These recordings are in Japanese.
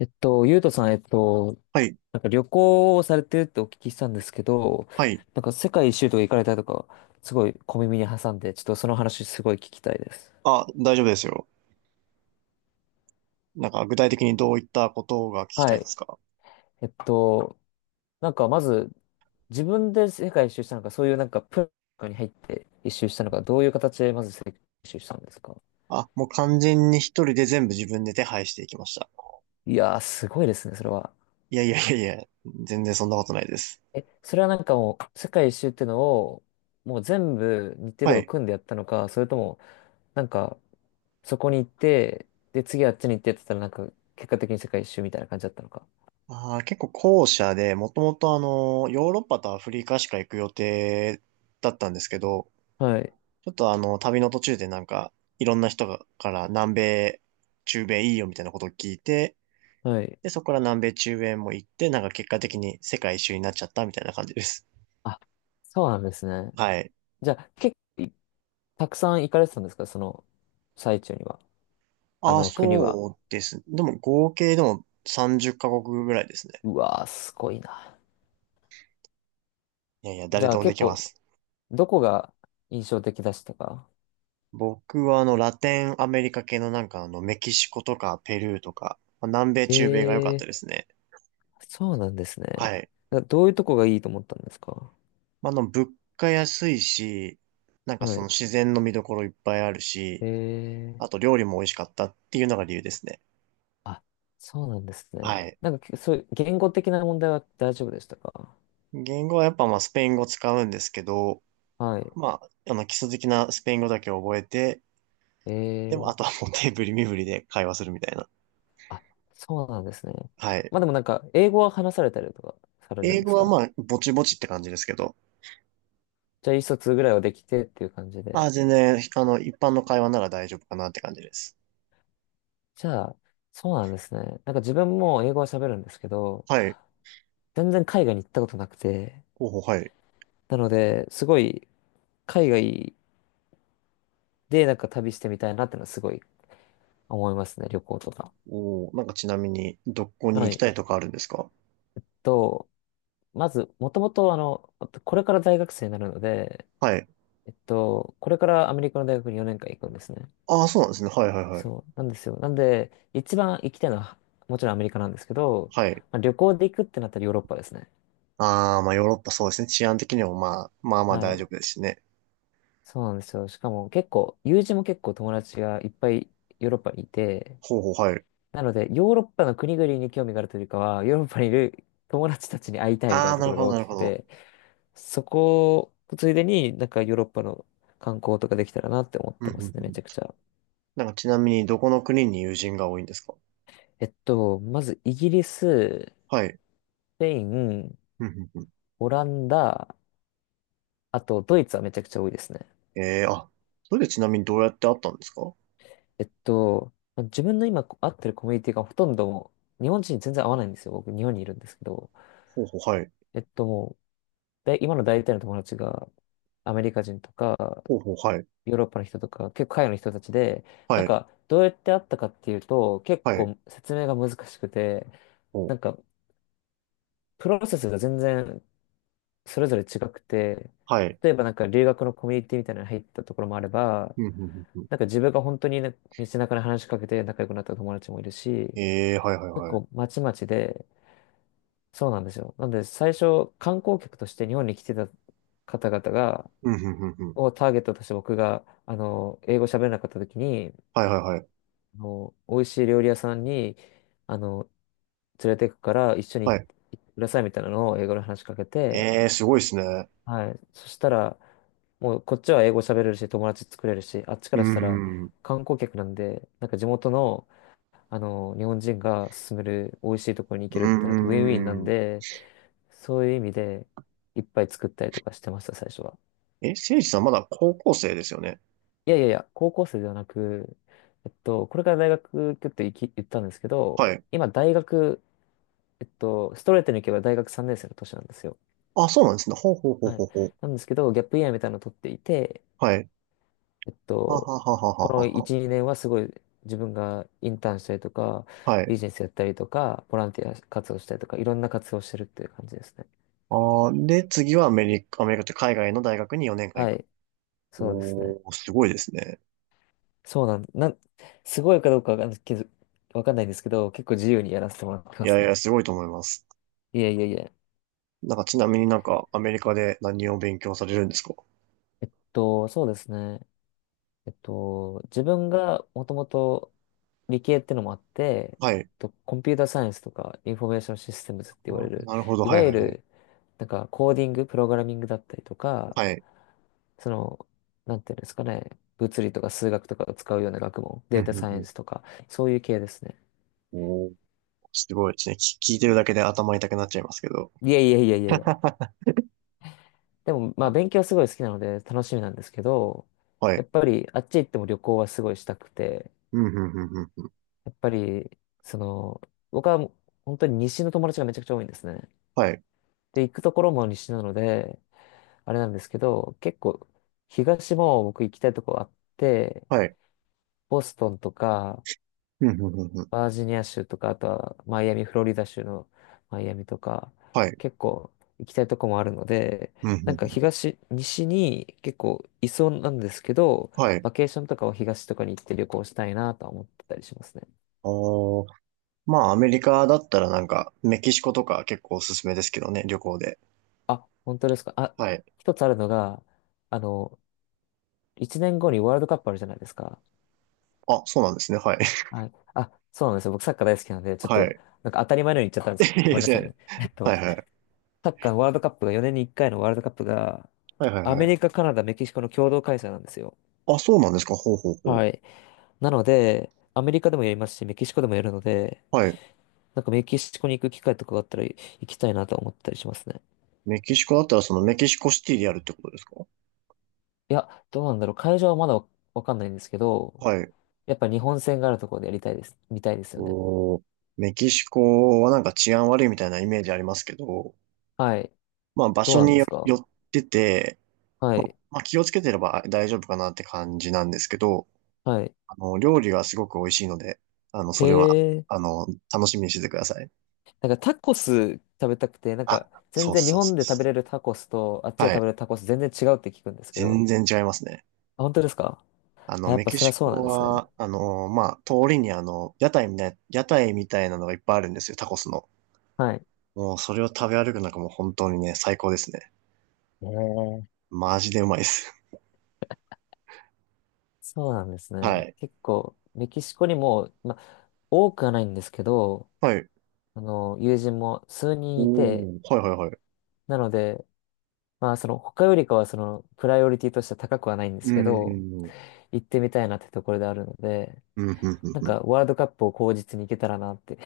ゆうとさん、はい、なんか旅行をされてるってお聞きしたんですけど、はい。なんか世界一周とか行かれたとか、すごい小耳に挟んで、ちょっとその話すごい聞きたいです。あ、大丈夫ですよ。なんか具体的にどういったことが聞きたはいでい。すか？えっと、なんかまず、自分で世界一周したのか、そういうなんかプロに入って一周したのか、どういう形でまず世界一周したんですか？あ、もう完全に一人で全部自分で手配していきました。いやー、すごいですね、それは。いやいやいやいや、全然そんなことないです。え、それはなんかもう、世界一周ってのを、もう全部日程はとかい。組んでやったのか、それとも、なんか、そこに行って、で、次あっちに行ってって言ったら、なんか、結果的に世界一周みたいな感じだったのか。あー、結構後者で、もともとあの、ヨーロッパとアフリカしか行く予定だったんですけど、はい。ちょっとあの、旅の途中でなんか、いろんな人がから南米、中米いいよみたいなことを聞いて、はい。で、そこから南米、中米も行って、なんか結果的に世界一周になっちゃったみたいな感じです。あ、そうなんですね。はい。じゃあ、結構、たくさん行かれてたんですか、その、最中には。ああ、の、国は。そうですね。でも合計でも30カ国ぐらいですね。うわー、すごいな。いやいや、じ誰ゃであ、もで結きま構、す。どこが印象的でしたか？僕はあの、ラテンアメリカ系のなんかあの、メキシコとかペルーとか、まあ南米、中米が良かったええですね。ー、そうなんですね。はい。などういうとこがいいと思ったんですか？まあ、あの、物価安いし、なんかはそい。の自然の見どころいっぱいあるし、ええあーと料理も美味しかったっていうのが理由ですね。あ、そうなんですね。はい。なんか、そういう言語的な問題は大丈夫でしたか？言語はやっぱまあスペイン語使うんですけど、はい。まあ、あの基礎的なスペイン語だけ覚えて、でもあええとはもう手振り身振りで会話するみたいな。あ、そうなんですね。はい。まあでもなんか、英語は話されたりとかされる英んで語すはか？まあ、ぼちぼちって感じですけど。じゃあ、意思疎通ぐらいはできてっていう感じあで。あ、全然、あの、一般の会話なら大丈夫かなって感じです。じゃあ、そうなんですね。なんか自分も英語は喋るんですけど、はい。全然海外に行ったことなくて、候補、はい。なので、すごい海外でなんか旅してみたいなってのはすごい思いますね、旅行とか。おー、なんかちなみに、どこには行きい。たいとかあるんですか？と。まず、もともと、あの、これから大学生になるので、はい。これからアメリカの大学に4年間行くんですね。ああ、そうなんですね。はいはいはい。そう、なんですよ。なんで、一番行きたいのは、もちろんアメリカなんですけど、はい。まあ、旅行で行くってなったらヨーロッパですね。ああ、まあ、ヨーロッパそうですね。治安的にもまあ、まあまあは大丈い。夫ですしね。そうなんですよ。しかも結構、友人も結構友達がいっぱいヨーロッパにいて、ほうほう、はい。なので、ヨーロッパの国々に興味があるというよりかは、ヨーロッパにいる友達たちに会いたいみたいあなあ、となこるろほがど、大なるきほくど。て、そこ、ついでになんかヨーロッパの観光とかできたらなって思っうんてうますんね、うめちゃくん。ちゃ。なんかちなみに、どこの国に友人が多いんですか？まずイギリス、スはい。ペイン、うんうんうん。オランダ、あとドイツはめちゃくちゃ多いですね。ええーあ、それでちなみにどうやって会ったんですか？ほまあ自分の今会ってるコミュニティがほとんどもう日本人に全然合わないんですよ。僕日本にいるんですけど。うほう、はい。えっともう、で、今の大体の友達がアメリカ人とか、ほうほう、はい。ヨーロッパの人とか、結構海外の人たちで、なはんい。か、どうやって会ったかっていうと、結はい。構説明が難しくて、お、なんか、プロセスが全然それぞれ違くて、はい。例えばなんか留学のコミュニティみたいなのに入ったところもあれば、うん、うん、うん、うん。なんか自分が本当にね道中で話しかけて仲良くなった友達もいるし、ええ、はいはい結はい。構まちまちで、そうなんですよ。なので最初観光客として日本に来てた方々が、うん、うん、うん、うん。をターゲットとして僕が、あの、英語喋れなかった時に、はいはいはい。あの、美味しい料理屋さんに、あの、連れて行くから一緒に行はっい。てくださいみたいなのを英語で話しかけて、ええ、すごいですね。はい。そしたら、もうこっちは英語喋れるし、友達作れるし、あっちかうらしたらん、うん、観光客なんで、なんか地元の、あの、日本人が勧める美味しいところに行うけるってなるとウィンウィンなん。んうん。で、そういう意味でいっぱい作ったりとかしてました、最初は。え、せいじさんまだ高校生ですよね。いやいやいや、高校生ではなく、これから大学行くって言き言ったんですけど、はい。今大学、ストレートに行けば大学3年生の年なんですよ。あ、そうなんですね。ほうほうほうはほい。うほう。なんですけど、ギャップイヤーみたいなのを取っていて、はい。えっはと、はははこはのは1、2年はすごい自分がインターンしたりとか、は。はい。ビジネスやったりとか、ボランティア活動したりとか、いろんな活動をしてるっていう感じですね。あーで、次はアメリカ、アメリカって海外の大学に4年間は行く。い。そうですね。おー、すごいですね。そうなん、なん、すごいかどうかわかんないけど、わかんないんですけど、結構自由にやらせてもらっていまやすいね。や、すごいと思います。いえいえいえ。なんか、ちなみになんか、アメリカで何を勉強されるんですか？そうですね。自分がもともと理系ってのもあって、はい。コンピューターサイエンスとかインフォメーションシステムズってあ言われーる、なるほど。いはわいゆはいはい。る、なんかコーディング、プログラミングだったりとか、はい。その、なんていうんですかね、物理とか数学とかを使うような学問、データサイエンスとか、そういう系ですね。おーすごいですね。聞いてるだけで頭痛くなっちゃいますけど。いやいやいやいやいや。でも、まああ勉強はすごい好きなので楽しみなんですけど、はやい。っぱりあっち行っても旅行はすごいしたくて、うん、うん、うん、うん。やっぱり、その、僕は本当に西の友達がめちゃくちゃ多いんですね。はい。で、行くところも西なので、あれなんですけど、結構、東も僕行きたいとこあって、はい。ボストンとか、うん、うん、うん、うん。バージニア州とか、あとはマイアミ、フロリダ州のマイアミとか、はい。結構行きたいとこもあるので、うん、うん、なうんかん。東、西に結構いそうなんですけど、はい。バケーションとかは東とかに行って旅行したいなとは思ってたりしますね。おー。まあ、アメリカだったらなんか、メキシコとか結構おすすめですけどね、旅行で。あ、本当ですか。あ、はい。一つあるのが、あの、1年後にワールドカップあるじゃないですか。あ、そうなんですね。はい。はい。あ、そうなんですよ。僕サッカー大好きなんで、ち ょっはと、い。なんか当たり前のように言っちゃったんで す。いいごめでんなすさいね。ね。えっはと、い、はい。サッカーのワールドカップが、4年に1回のワールドカップが、はい、はい、アはメリい。カ、カナダ、メキシコの共同開催なんですよ。あ、そうなんですか。ほうほうほう。はい。なので、アメリカでもやりますし、メキシコでもやるので、はい。なんかメキシコに行く機会とかがあったら行きたいなと思ったりしますね。メキシコだったらそのメキシコシティでやるってことですか？いや、どうなんだろう。会場はまだわかんないんですけど、はい。やっぱ日本戦があるところでやりたいです。見たいですよね。おー。メキシコはなんか治安悪いみたいなイメージありますけど、はい。まあ場どう所なんにでよすよか？ってて、はい。まあ気をつけてれば大丈夫かなって感じなんですけど、はい。あの、料理がすごく美味しいので、あの、へそれは、え。あの、楽しみにしててください。なんかタコス食べたくて、なんあ、か全そう然日そうそ本うで食べそれるタコスとあっちう。では食べれい。るタコス全然違うって聞くんですけ全ど。然違いますね。あ、本当ですか？あの、あ、やっメぱキそれはシそうなんコですね。は、あの、まあ、通りにあの、屋台みたいなのがいっぱいあるんですよ、タコスの。はい。もう、それを食べ歩くのがもう本当にね、最高ですね。へえ。マジでうまいです。そうなんです はね。い。結構、メキシコにも、ま、多くはないんですけど、はい。あの、友人も数人いて、おー、はいはいはい。なので、まあ、その、他よりかは、その、プライオリティとしては高くはないんでうすけん、ど、うん、行ってみたいなってところであるので、うん、うん、うん、うん。なんうん。かワールドカップを口実に行けたらなって。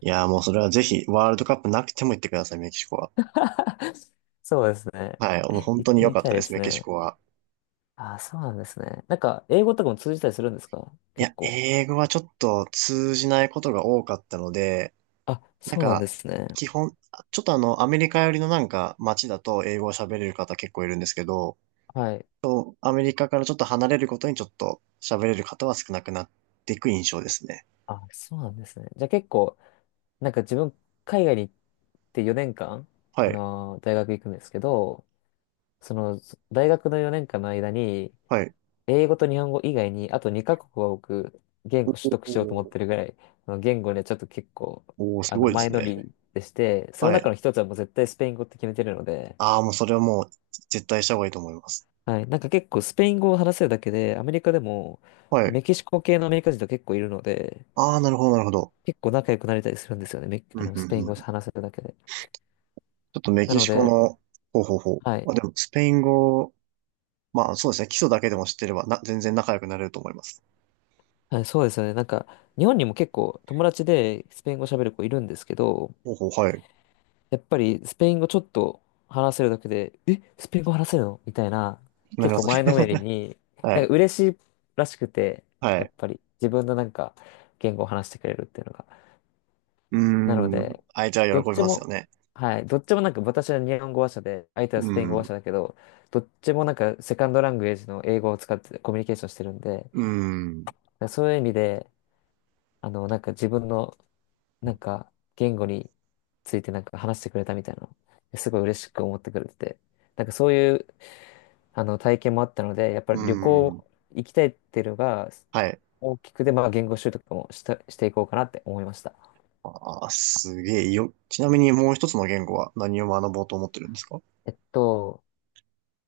いやー、もうそれはぜひ、ワールドカップなくても行ってください、メキシコは。そうですね。はい、もう本行っ当にて良みかったいたでです、すメキシね。コは。ああ、そうなんですね。なんか、英語とかも通じたりするんですか、い結や、構。英語はちょっと通じないことが多かったので、あ、なんそうなんでか、すね。基本、ちょっとあの、アメリカ寄りのなんか街だと英語を喋れる方結構いるんですけど、はい。そうアメリカからちょっと離れることにちょっと喋れる方は少なくなっていく印象ですね。あ、そうなんですね。じゃあ結構、なんか自分、海外に行って4年間、はあい、のー大学行くんですけど、その、大学の4年間の間に、はい。英語と日本語以外に、あと2カ国は僕、言お語取ー得しようと思ってるぐらい、あの言語ね、ちょっと結構、おおあすごの、いで前す乗ね。りでして、そのは中い。の一つはもう絶対スペイン語って決めてるので、ああ、もうそれはもう絶対した方がいいと思います。はい、なんか結構スペイン語を話せるだけで、アメリカでも、はい。メキシコ系のアメリカ人と結構いるので、ああ、なるほど、なるほど。結構仲良くなれたりするんですよね、あうんの、うんスペインう語をん。話せるだけで。ちょっとメなキのシコで、の、ほうほうほう。はい、まあ、でも、スペイン語、まあそうですね。基礎だけでも知ってれば、全然仲良くなれると思います。はい、そうですよね、なんか、日本にも結構友達でスペイン語喋る子いるんですけど、ほうほう、はい。やっぱりスペイン語ちょっと話せるだけで、え、スペイン語話せるのみたいな、なり結ま構すね。前のめりに、はなんい。か嬉しいらしくて、はやっい。ぱり自分のなんか言語を話してくれるっていうのが。うなのーん。で、相手どはっ喜びちますよも、ね。はい、どっちもなんか私は日本語話者で、相手はスうペイン語話ん、者だけど、どっちもなんかセカンドラングエージの英語を使ってコミュニケーションしてるんで、うん、そういう意味で、あの、なんか自分のなんか、言語についてなんか話してくれたみたいなの、すごい嬉しく思ってくれてて、なんかそういう、あの、体験もあったので、やっぱうり旅行ん。行きたいっていうのがはい。大きくで、まあ言語習得もした、していこうかなって思いました。ああ、すげえよ。ちなみにもう一つの言語は何を学ぼうと思ってるんですか？えっと、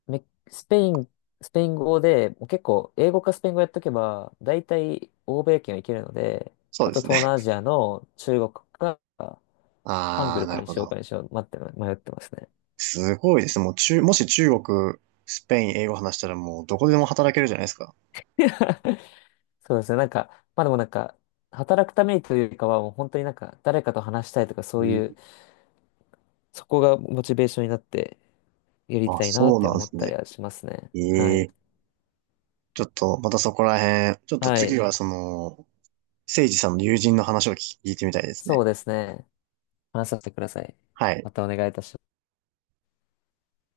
メスペイン、スペイン語で、もう結構英語かスペイン語やっとけば、大体欧米圏はいけるので、そうあでとす東ね。南アジアの中国か、ハンあグあ、ルなかるにほしようど。かにしよう、待って、迷ってますね。すごいです。もし中国、スペイン、英語話したらもうどこでも働けるじゃないですか。そうですね。なんか、まあでもなんか、働くためにというよりかは、もう本当になんか、誰かと話したいとか、そういう、そこがモチベーションになって、やりあ、たいなっそうてなんで思っすたりね。はしますね。はえい。え。ちょっと、またそこら辺、ちょっとは次い。はその、誠治さんの友人の話を聞いてみたいですそね。うですね。話させてください。はい。またお願いいたします。